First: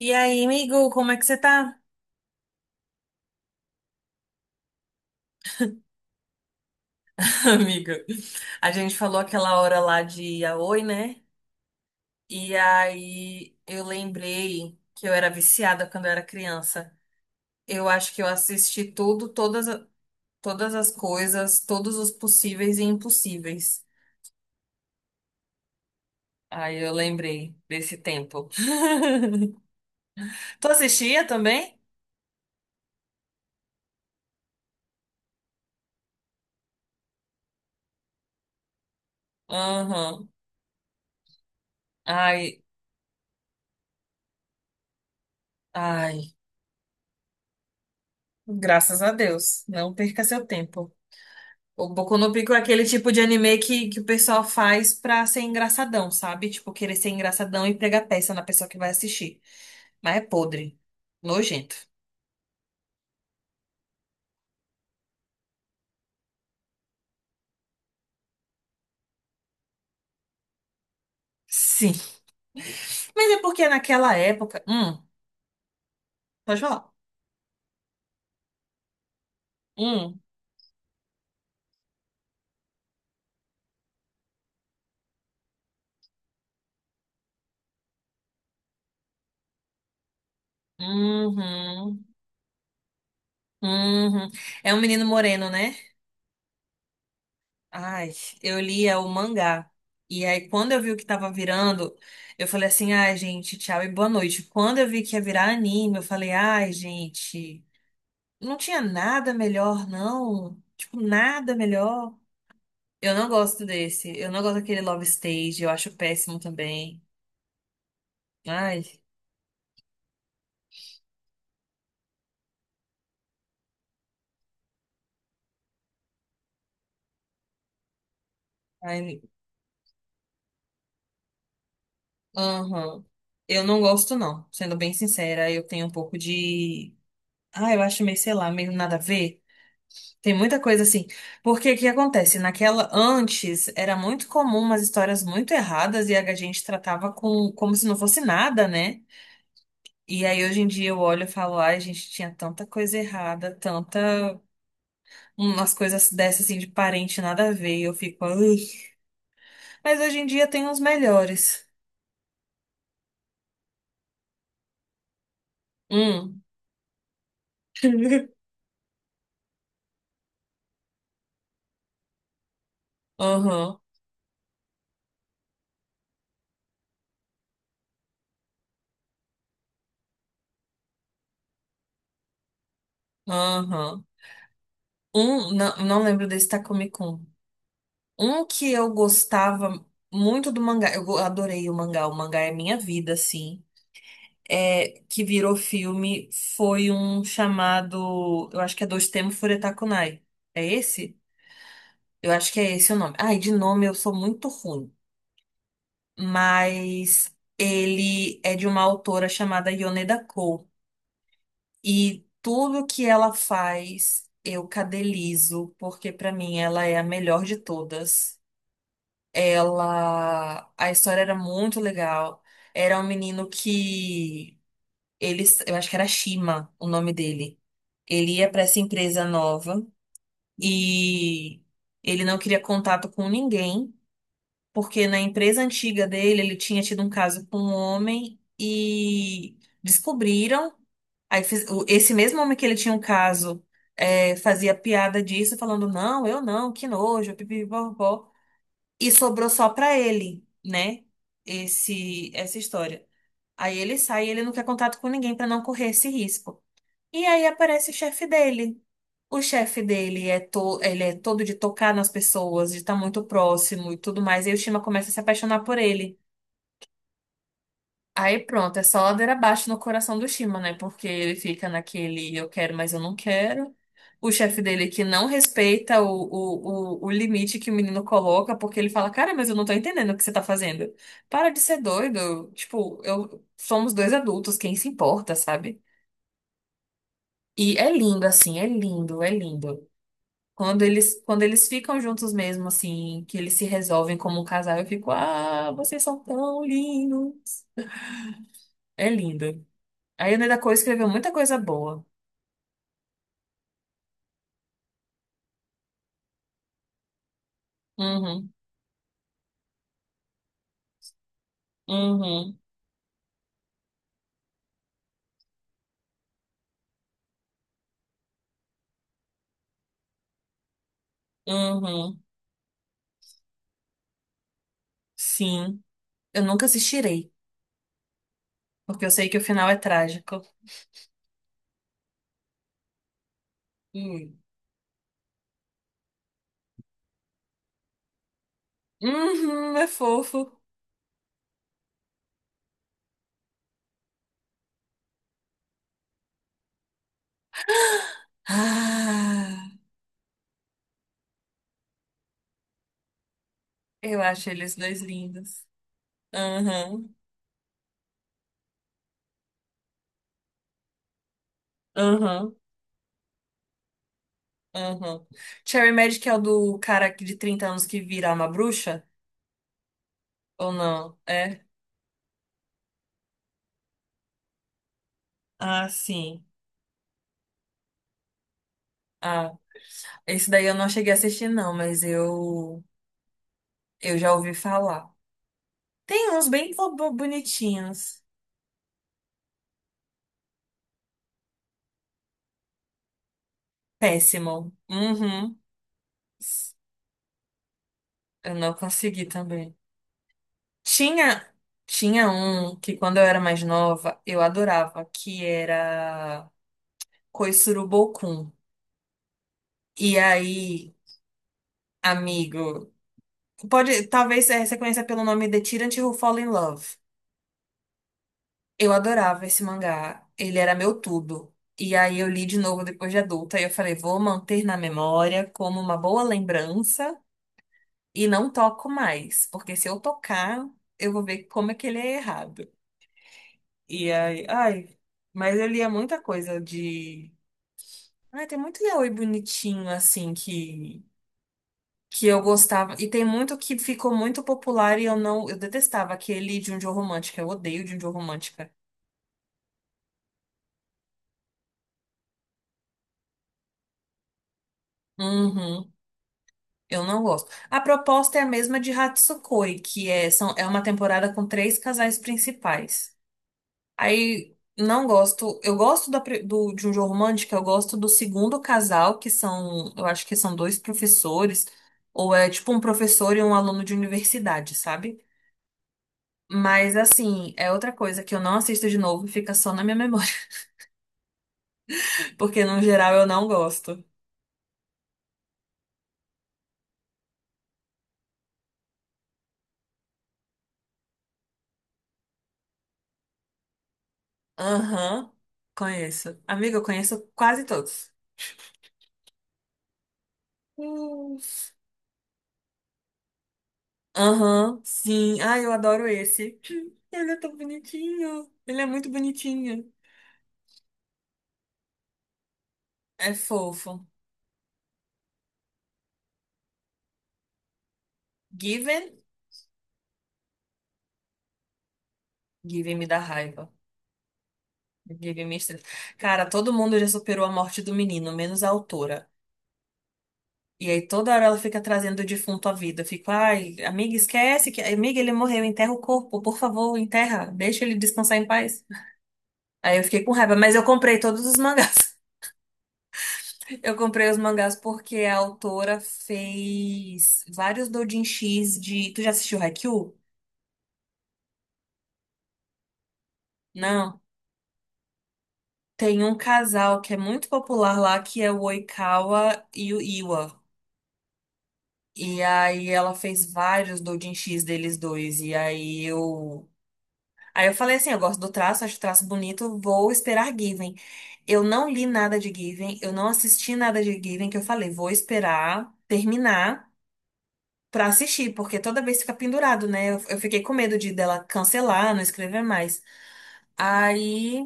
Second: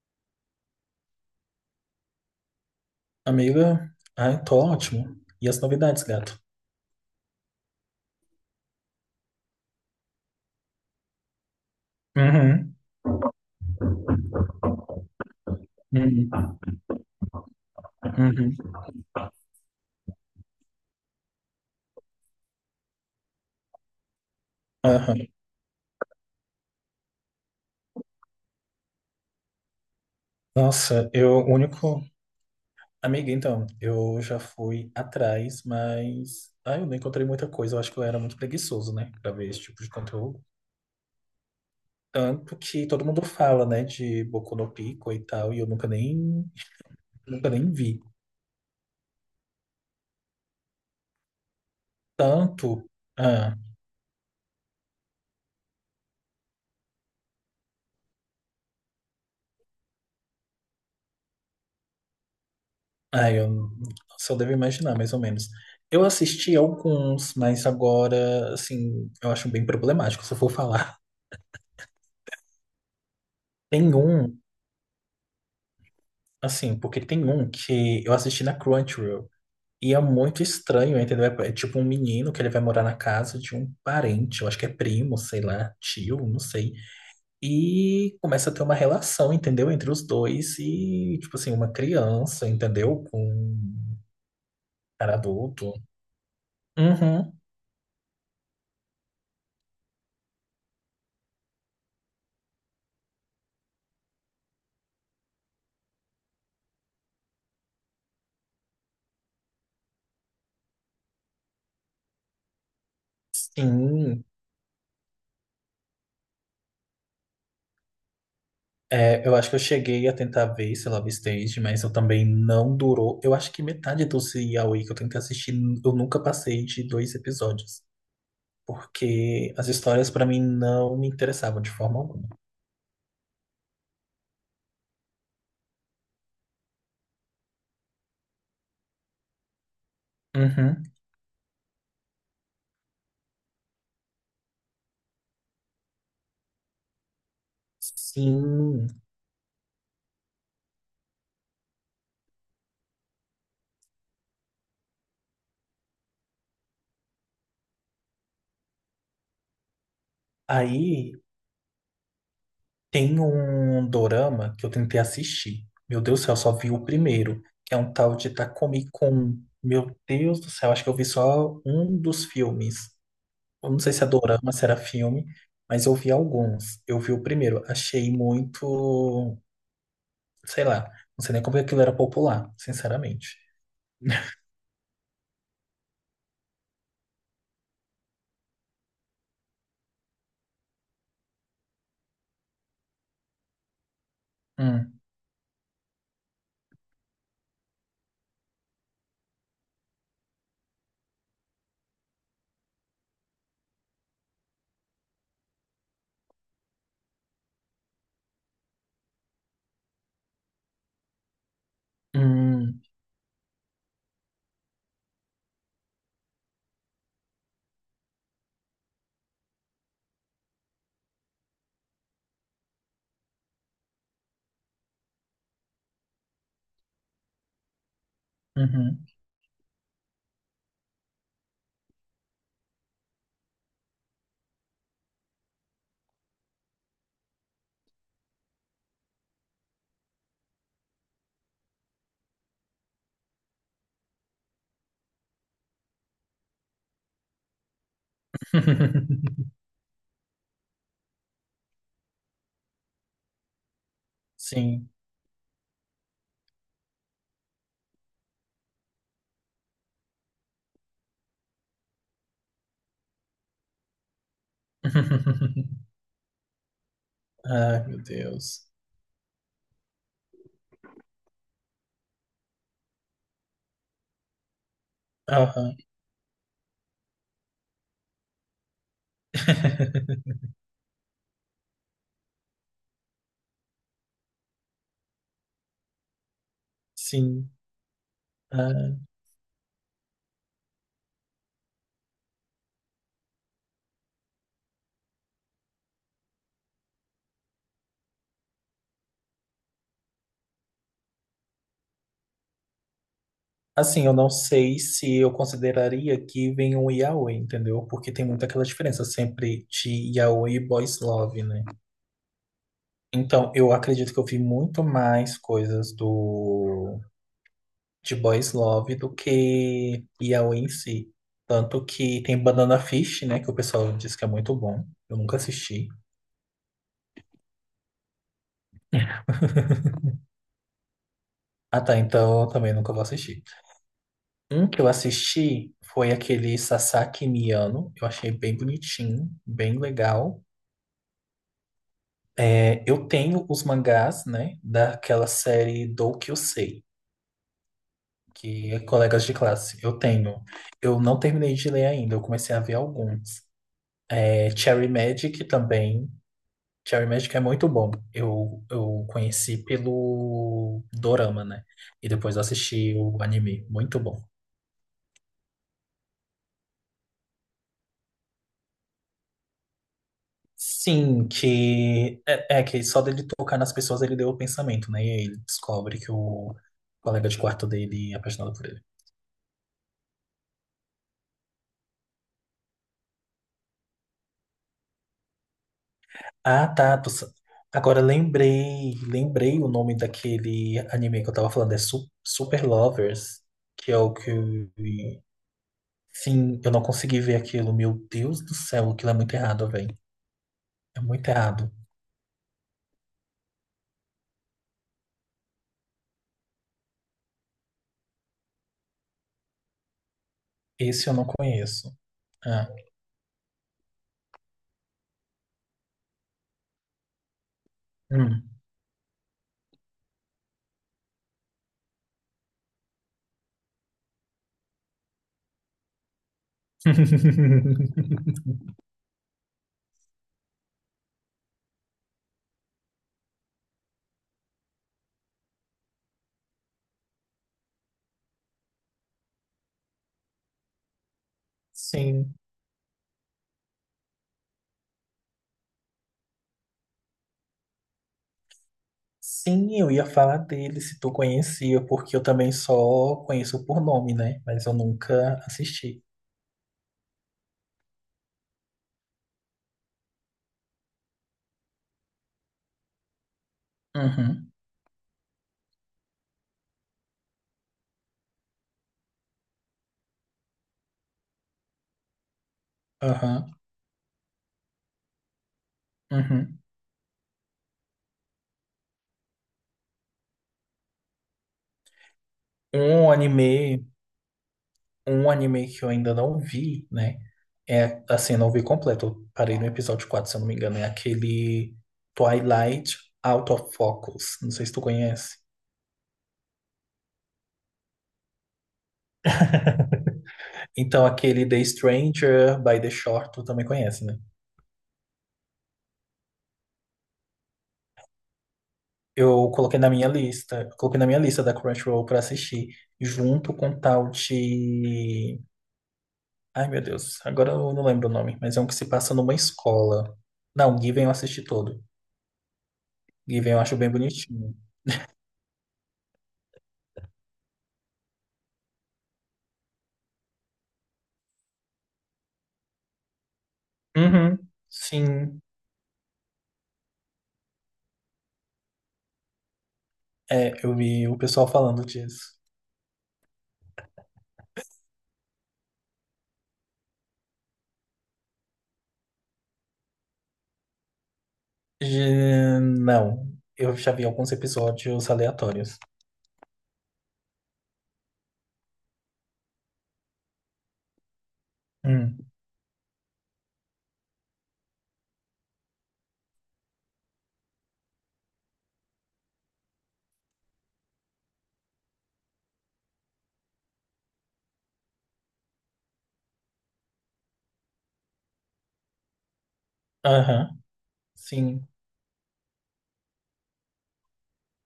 E aí, amigo, como é que você tá? Amiga, ai, tô ótimo. E as novidades, gato? Amiga, a gente falou aquela hora lá de Yaoi, né? E Uhum, aí eu lembrei que eu era viciada quando eu era uhum, criança. Eu acho que eu uhum. assisti tudo, todas, todas as coisas, todos os possíveis e impossíveis. Aham. Aí eu lembrei desse tempo. Tu Nossa, assistia eu, o também? único. Amiga, então, eu já fui atrás, mas. Ai, eu não encontrei muita coisa. Eu acho que eu era muito preguiçoso, né, pra ver esse tipo de Aham. conteúdo. Tanto Ai, que todo mundo fala, né, de Boku no Pico e tal, e eu nunca nem, ai. nunca nem vi. Graças a Deus. Não perca seu tempo. O Boku no Pico é aquele Tanto. tipo de anime Ah. que o pessoal faz pra ser engraçadão, sabe? Tipo, querer ser engraçadão e pregar peça na pessoa que vai assistir. Mas é podre. Nojento. Ah, eu só devo imaginar, mais ou menos. Eu assisti alguns, mas agora, assim, eu acho bem problemático, se eu for falar. Sim. Mas é porque Tem naquela um, época. Pode assim, falar. porque tem um que eu assisti na Crunchyroll. E é Hum. muito estranho, entendeu? É tipo um menino que ele vai morar na casa de um parente, eu acho que é primo, sei lá, tio, não sei. E começa a ter uma relação, entendeu? Entre os dois e, tipo assim, uma Uhum. criança, entendeu? Com um Uhum. É um menino cara moreno, adulto. né? Uhum, Ai, eu lia o mangá. E aí, quando eu vi o que tava virando, eu falei assim: ai, gente, tchau e boa noite. Quando eu vi que ia virar anime, eu falei: ai, gente. Não tinha nada melhor, não. Tipo, nada melhor. Eu não gosto desse. sim. Eu não gosto daquele Love Stage. Eu acho péssimo também. Ai, É, eu acho que eu cheguei a tentar ver esse Love Stage, mas eu também não durou. Eu acho que metade do Yaoi que eu tentei assistir, eu nunca passei de dois episódios. ai, Porque as histórias pra mim não me interessavam de forma alguma. aham. Eu não gosto, não. Sendo bem sincera, eu tenho um pouco de. Ah, eu acho meio, sei lá, meio nada a ver. Tem muita coisa Uhum. assim. Porque o que acontece? Naquela antes era muito comum umas histórias muito erradas e a gente tratava com como se não fosse nada, Sim. né? E aí hoje em dia eu olho e falo, ai, gente, tinha tanta coisa errada, tanta umas coisas dessas assim de parente nada a ver, e eu fico, "Ui". Mas hoje em dia tem uns Aí melhores. tem um dorama que eu tentei assistir. Meu Deus do céu, eu Hum, só vi o primeiro, que é um tal de Takumi-kun. Meu Deus do céu, acho que eu vi só um dos filmes. Eu aham, não sei se é dorama, se era filme, mas eu vi alguns. Eu vi o primeiro, achei muito, sei lá, não sei nem como que aquilo era popular, sinceramente. aham. Um, não, não lembro desse Takumi Kun. Um que eu gostava muito do mangá, eu adorei o mangá é minha vida, assim. Hum, É, que virou filme foi um chamado, eu acho que é Dois Temo Furetakunai. É esse? Eu acho que é esse o nome. Ai, de nome eu sou muito ruim. Mas ele é de uma autora chamada Yoneda Cole. E hum, tudo que ela faz, eu cadelizo, porque pra mim ela é a melhor de todas. Ela. A história era muito legal. Era um menino que. Eles, eu acho que era Shima o nome dele. Ele ia pra essa uhum. empresa nova e ele não queria contato com ninguém. Porque na empresa antiga dele ele tinha tido um caso com um homem e descobriram. Esse mesmo homem que ele tinha um caso é, fazia piada disso, falando: Não, eu não, que nojo, pipipipopó. E sobrou só pra ele, né? Essa história. Aí ele sai, ele não quer Sim. contato com ninguém pra não correr esse risco. E aí aparece o chefe dele. O chefe dele é, to ele é todo de tocar nas pessoas, de estar muito próximo e tudo mais. E aí o Shima começa a se apaixonar por ele. Ai, meu Aí Deus. pronto, é só ladeira abaixo no coração do Shima, né? Porque ele fica naquele eu quero, mas eu não quero. O chefe dele que não Aham. respeita o limite que o menino coloca, porque ele fala, cara, mas eu não tô entendendo o que você tá fazendo. Para de ser doido. Tipo, eu somos dois adultos, quem se importa, sabe? Sim. E é lindo, assim, Ah, é lindo. Quando eles ficam juntos mesmo, assim, que eles se resolvem como um casal, eu fico, ah, vocês são tão lindos. É lindo. A Ione Coa escreveu muita coisa boa. assim, eu não sei se eu consideraria que vem um yaoi, entendeu? Porque tem muita Uhum, aquela diferença sempre de yaoi e boys love, né? uhum, Então, eu acredito que eu vi muito mais coisas do de Boys Love do que Yaoi em si. Tanto uhum. que tem Banana Fish, né? Que o pessoal diz que é muito bom. Eu nunca Sim. assisti. Eu nunca assistirei, porque eu sei que o final é trágico. Ah, tá. Então eu também nunca vou assistir. Hum. Um que eu assisti foi aquele Sasaki Miano. Eu achei bem bonitinho, Uhum, bem é legal. fofo. É, eu tenho os mangás, né? Daquela série Do Kyusei, que é colegas de Ah, classe. Eu tenho. Eu não terminei de ler ainda, eu comecei a ver alguns. eu É, acho eles Cherry dois Magic lindos. também. Cherry Uhum, Magic é muito bom. Eu conheci pelo Dorama, né? E depois uhum, assisti o anime. Muito bom. uhum. Cherry Magic é o do cara que de 30 anos que vira uma bruxa? Ou não? Sim, É? que é, é que só dele tocar nas pessoas ele deu o pensamento, né? E aí ele Ah, descobre que sim. o colega de quarto dele é apaixonado por ele. Ah, esse daí eu não cheguei a assistir, não, mas eu já ouvi falar. Tem uns Ah, bem tá. Agora bonitinhos. lembrei, lembrei o nome daquele anime que eu tava falando, é Super Lovers, que é o que eu Péssimo. vi. Uhum. Sim, eu não consegui ver aquilo. Meu Deus Eu do não céu, aquilo é consegui muito errado, também. velho. É muito Tinha, errado. tinha um que quando eu era mais nova, eu adorava, que era Koisuru Bokun. E aí, Esse eu não conheço. Ah, amigo, pode, talvez você conheça pelo nome The Tyrant Who Fall in Love. hum. Eu adorava esse mangá. Ele era meu tudo. E aí eu li de novo depois de adulta e eu falei, vou manter na memória como uma boa lembrança. E não toco mais, porque se eu tocar, eu vou ver como é que ele é errado. E aí, ai, mas eu lia muita coisa de. Ai, tem muito yaoi bonitinho, assim, que Sim. eu gostava. E tem muito que ficou muito popular e eu não. Eu detestava aquele de Junjo Romântica. Eu odeio Junjo Romântica. Sim, eu ia falar dele se tu conhecia, porque eu também só conheço por nome, né? Mas eu nunca Uhum. assisti. Eu não gosto. A proposta é a mesma de Hatsukoi, que é, são, é uma temporada com três casais principais. Uhum, Aí não gosto. Eu gosto da de um jogo romântico, eu gosto do segundo casal, que são, eu acho que são dois professores, ou é tipo um professor e aham, um aluno de universidade, sabe? uhum. Mas assim, é outra coisa que eu não assisto de novo, fica só na minha memória, porque no Um geral eu não anime. gosto. Um anime que eu ainda não vi, né? É, assim, não vi completo. Eu parei no episódio 4, se eu não me engano. É aquele Twilight Out of Focus. Não sei se tu Aham, conhece. conheço. Amiga, eu conheço quase todos. Então, Hum. aquele The Stranger by the Shore, tu também conhece, né? Aham, sim. Ai, eu adoro esse. Ele é tão bonitinho. Ele é muito Eu coloquei na bonitinho. minha lista. Eu coloquei na minha lista da Crunchyroll pra assistir. É Junto com o fofo. tal de... Ai, meu Deus. Agora eu não lembro o nome. Mas é um que se passa Given? numa escola. Não, Given eu assisti todo. Given me dá Given eu raiva. acho bem bonitinho. Given me estressa. Cara, todo mundo já superou a morte do menino, menos a autora. E aí toda hora ela fica trazendo o defunto à vida. Eu fico, ai, amiga, Uhum. esquece que. Amiga, ele Sim. morreu, enterra o corpo, por favor, enterra. Deixa ele descansar em paz. Aí eu fiquei com raiva, É, mas eu eu vi o comprei todos pessoal os falando mangás. disso. Eu comprei os mangás porque a autora fez vários doujinshis de. Tu já assistiu Haikyuu? Não, eu já vi Não. alguns episódios aleatórios. Tem um casal que é muito popular lá, que é o Oikawa e o Iwa. Hum. E aí ela fez vários doujin X deles dois. E aí eu. Aí eu falei assim, eu gosto do traço, acho o traço bonito, vou esperar Given. Eu não li nada de Given, eu não assisti nada de Given, que eu falei, vou esperar terminar pra assistir, porque toda vez fica pendurado, né? Eu Aham, fiquei com medo de dela sim. cancelar, não escrever mais. Aí,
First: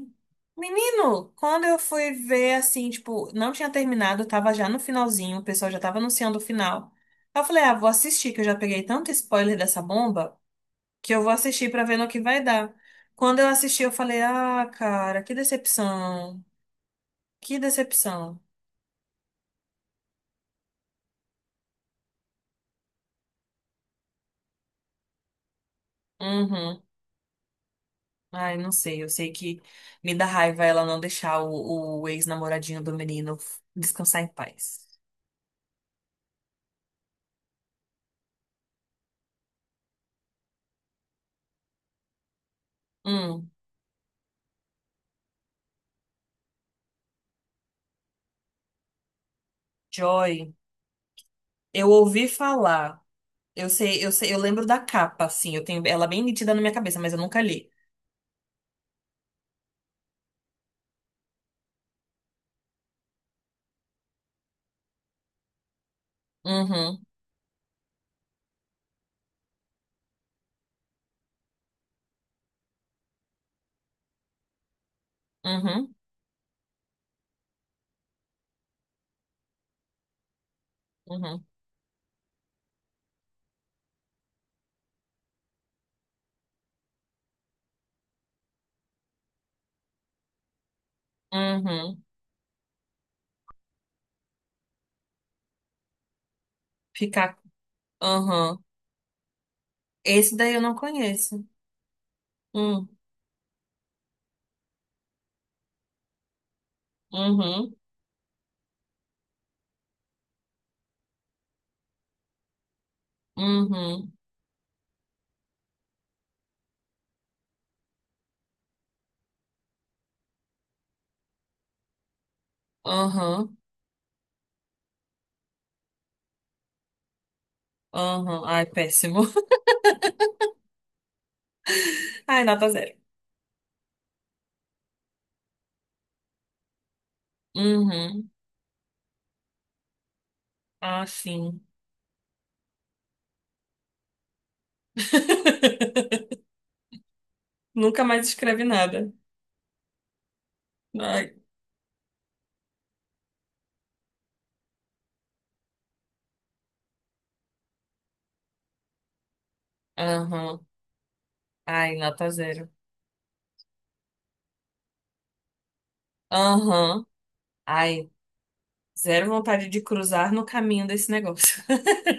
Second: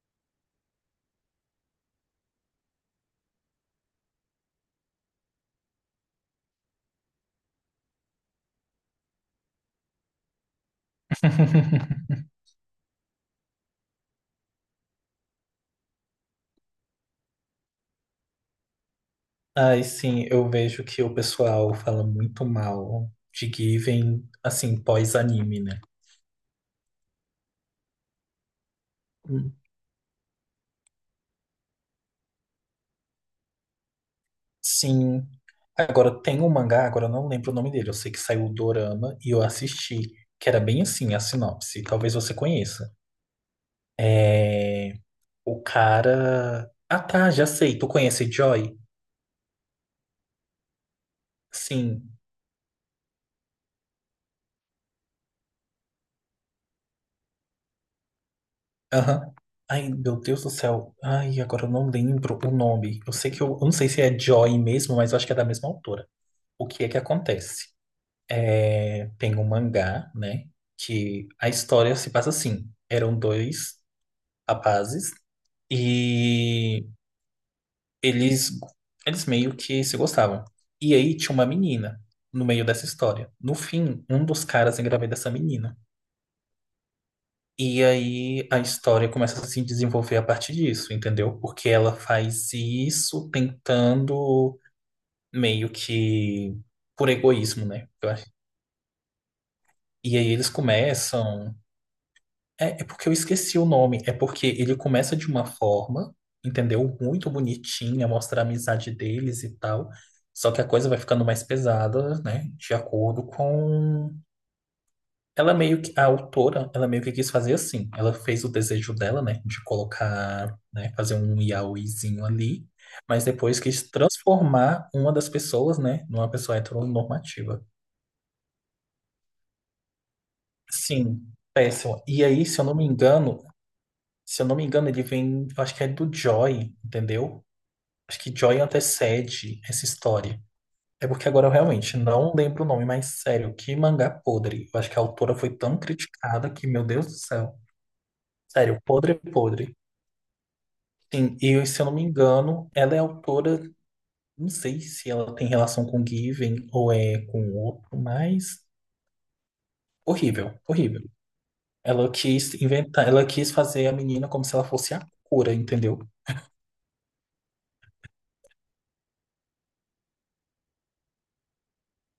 menino, quando eu fui ver, assim, tipo, não tinha terminado, tava já no finalzinho, o pessoal já tava anunciando o final. Aí eu falei, ah, vou assistir, que eu já peguei tanto spoiler dessa bomba, que eu vou assistir pra ver no que vai dar. Quando eu assisti, eu falei, ah, cara, que decepção, que decepção. Ai, sim, eu vejo que o pessoal fala muito mal de Given, assim, pós-anime, né? Uhum. Ai, não sei, eu sei Hum. que me dá raiva ela não deixar o ex-namoradinho do menino descansar em paz. Sim. Agora tem um mangá, agora eu não lembro o nome dele. Eu sei que saiu o Dorama e eu assisti, que era bem assim a sinopse. Talvez você conheça. Hum, É... O cara. Ah, tá, já sei. Tu conhece Joy? Joy, eu Sim. ouvi falar. Eu sei, eu lembro da capa, assim, eu tenho ela bem nítida na minha cabeça, mas eu nunca li. Aham. Ai, meu Deus do céu. Ai, agora eu não lembro o nome. Eu sei que eu não sei se é Joy mesmo, mas eu acho que é da mesma autora. O que é que Uhum, acontece? É, tem um mangá, né? Que a história se passa assim. Eram dois rapazes uhum, e eles, eles meio que se gostavam. E aí tinha uhum, uma menina no meio dessa história. No fim, um dos caras engravida essa menina. E aí a história começa a se desenvolver a partir disso, entendeu? Porque ela uhum. faz isso tentando meio que por Ficar, egoísmo, né? Eu acho. uhum. E aí Esse eles daí eu não conheço. começam. É Hum, porque eu esqueci o nome. É porque ele começa de uma forma, entendeu? Muito uhum, bonitinha, mostra a amizade deles e tal. Só que a coisa vai ficando mais pesada, né? De acordo com... uhum, Ela é meio que, a autora, ela meio que quis fazer assim. Ela fez o desejo dela, né, de colocar, né, fazer um yaoizinho ali, mas uhum, depois quis transformar uma das pessoas, né, numa pessoa heteronormativa. uhum. Ai, péssimo. Sim, péssimo. E Ai, aí, se eu nota não me zero. engano, se eu não me engano, ele vem, eu acho que é do Joy, entendeu? Acho Uhum. que Joy antecede essa história. Ah, É porque agora eu sim. realmente não lembro o nome, mas sério, que mangá podre. Eu acho que a autora foi tão criticada que, meu Deus do céu. Nunca mais escreve Sério, nada. podre, podre. Ai. Sim, e se eu não me engano, ela é autora, não sei se ela tem relação com Given ou é com outro, mas horrível, Aham. horrível. Ai, Ela nota quis zero. inventar, ela quis fazer a menina como se ela fosse a cura, entendeu? Aham. Ai, zero vontade de cruzar no caminho desse negócio.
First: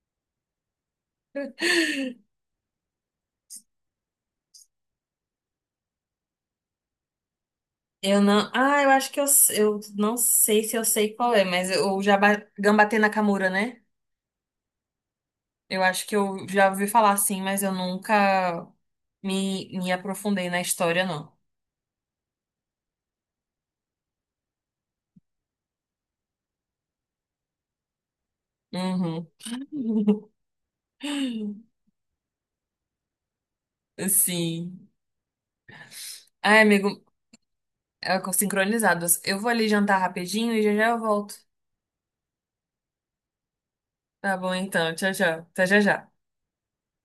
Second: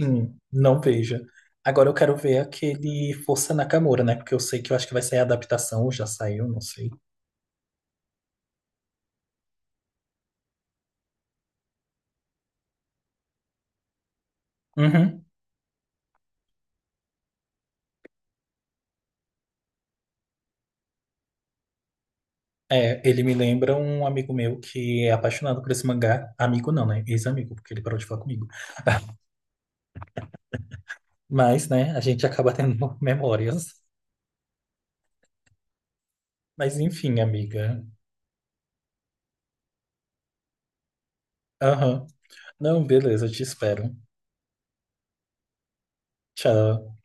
Não veja. Agora eu quero ver aquele Força Nakamura, né? Porque eu sei que eu acho que vai sair a adaptação, ou já saiu, não sei. Eu não. Ah, eu acho que eu não sei se eu sei qual é, mas o Jaba... Gambatê Nakamura, né? Uhum. Eu acho que eu já ouvi falar assim, mas eu nunca me aprofundei na história, não. É, ele me lembra um amigo meu que é apaixonado por esse mangá. Amigo não, né? Ex-amigo, porque ele parou de falar comigo. Uhum. Mas, né, a gente acaba tendo memórias. Sim. Ai, Mas amigo, enfim, amiga. é sincronizados. Eu vou ali jantar rapidinho e já já eu volto. Aham. Não, beleza, te espero. Tá bom, então. Tchau, tchau. Até já já. Tchau.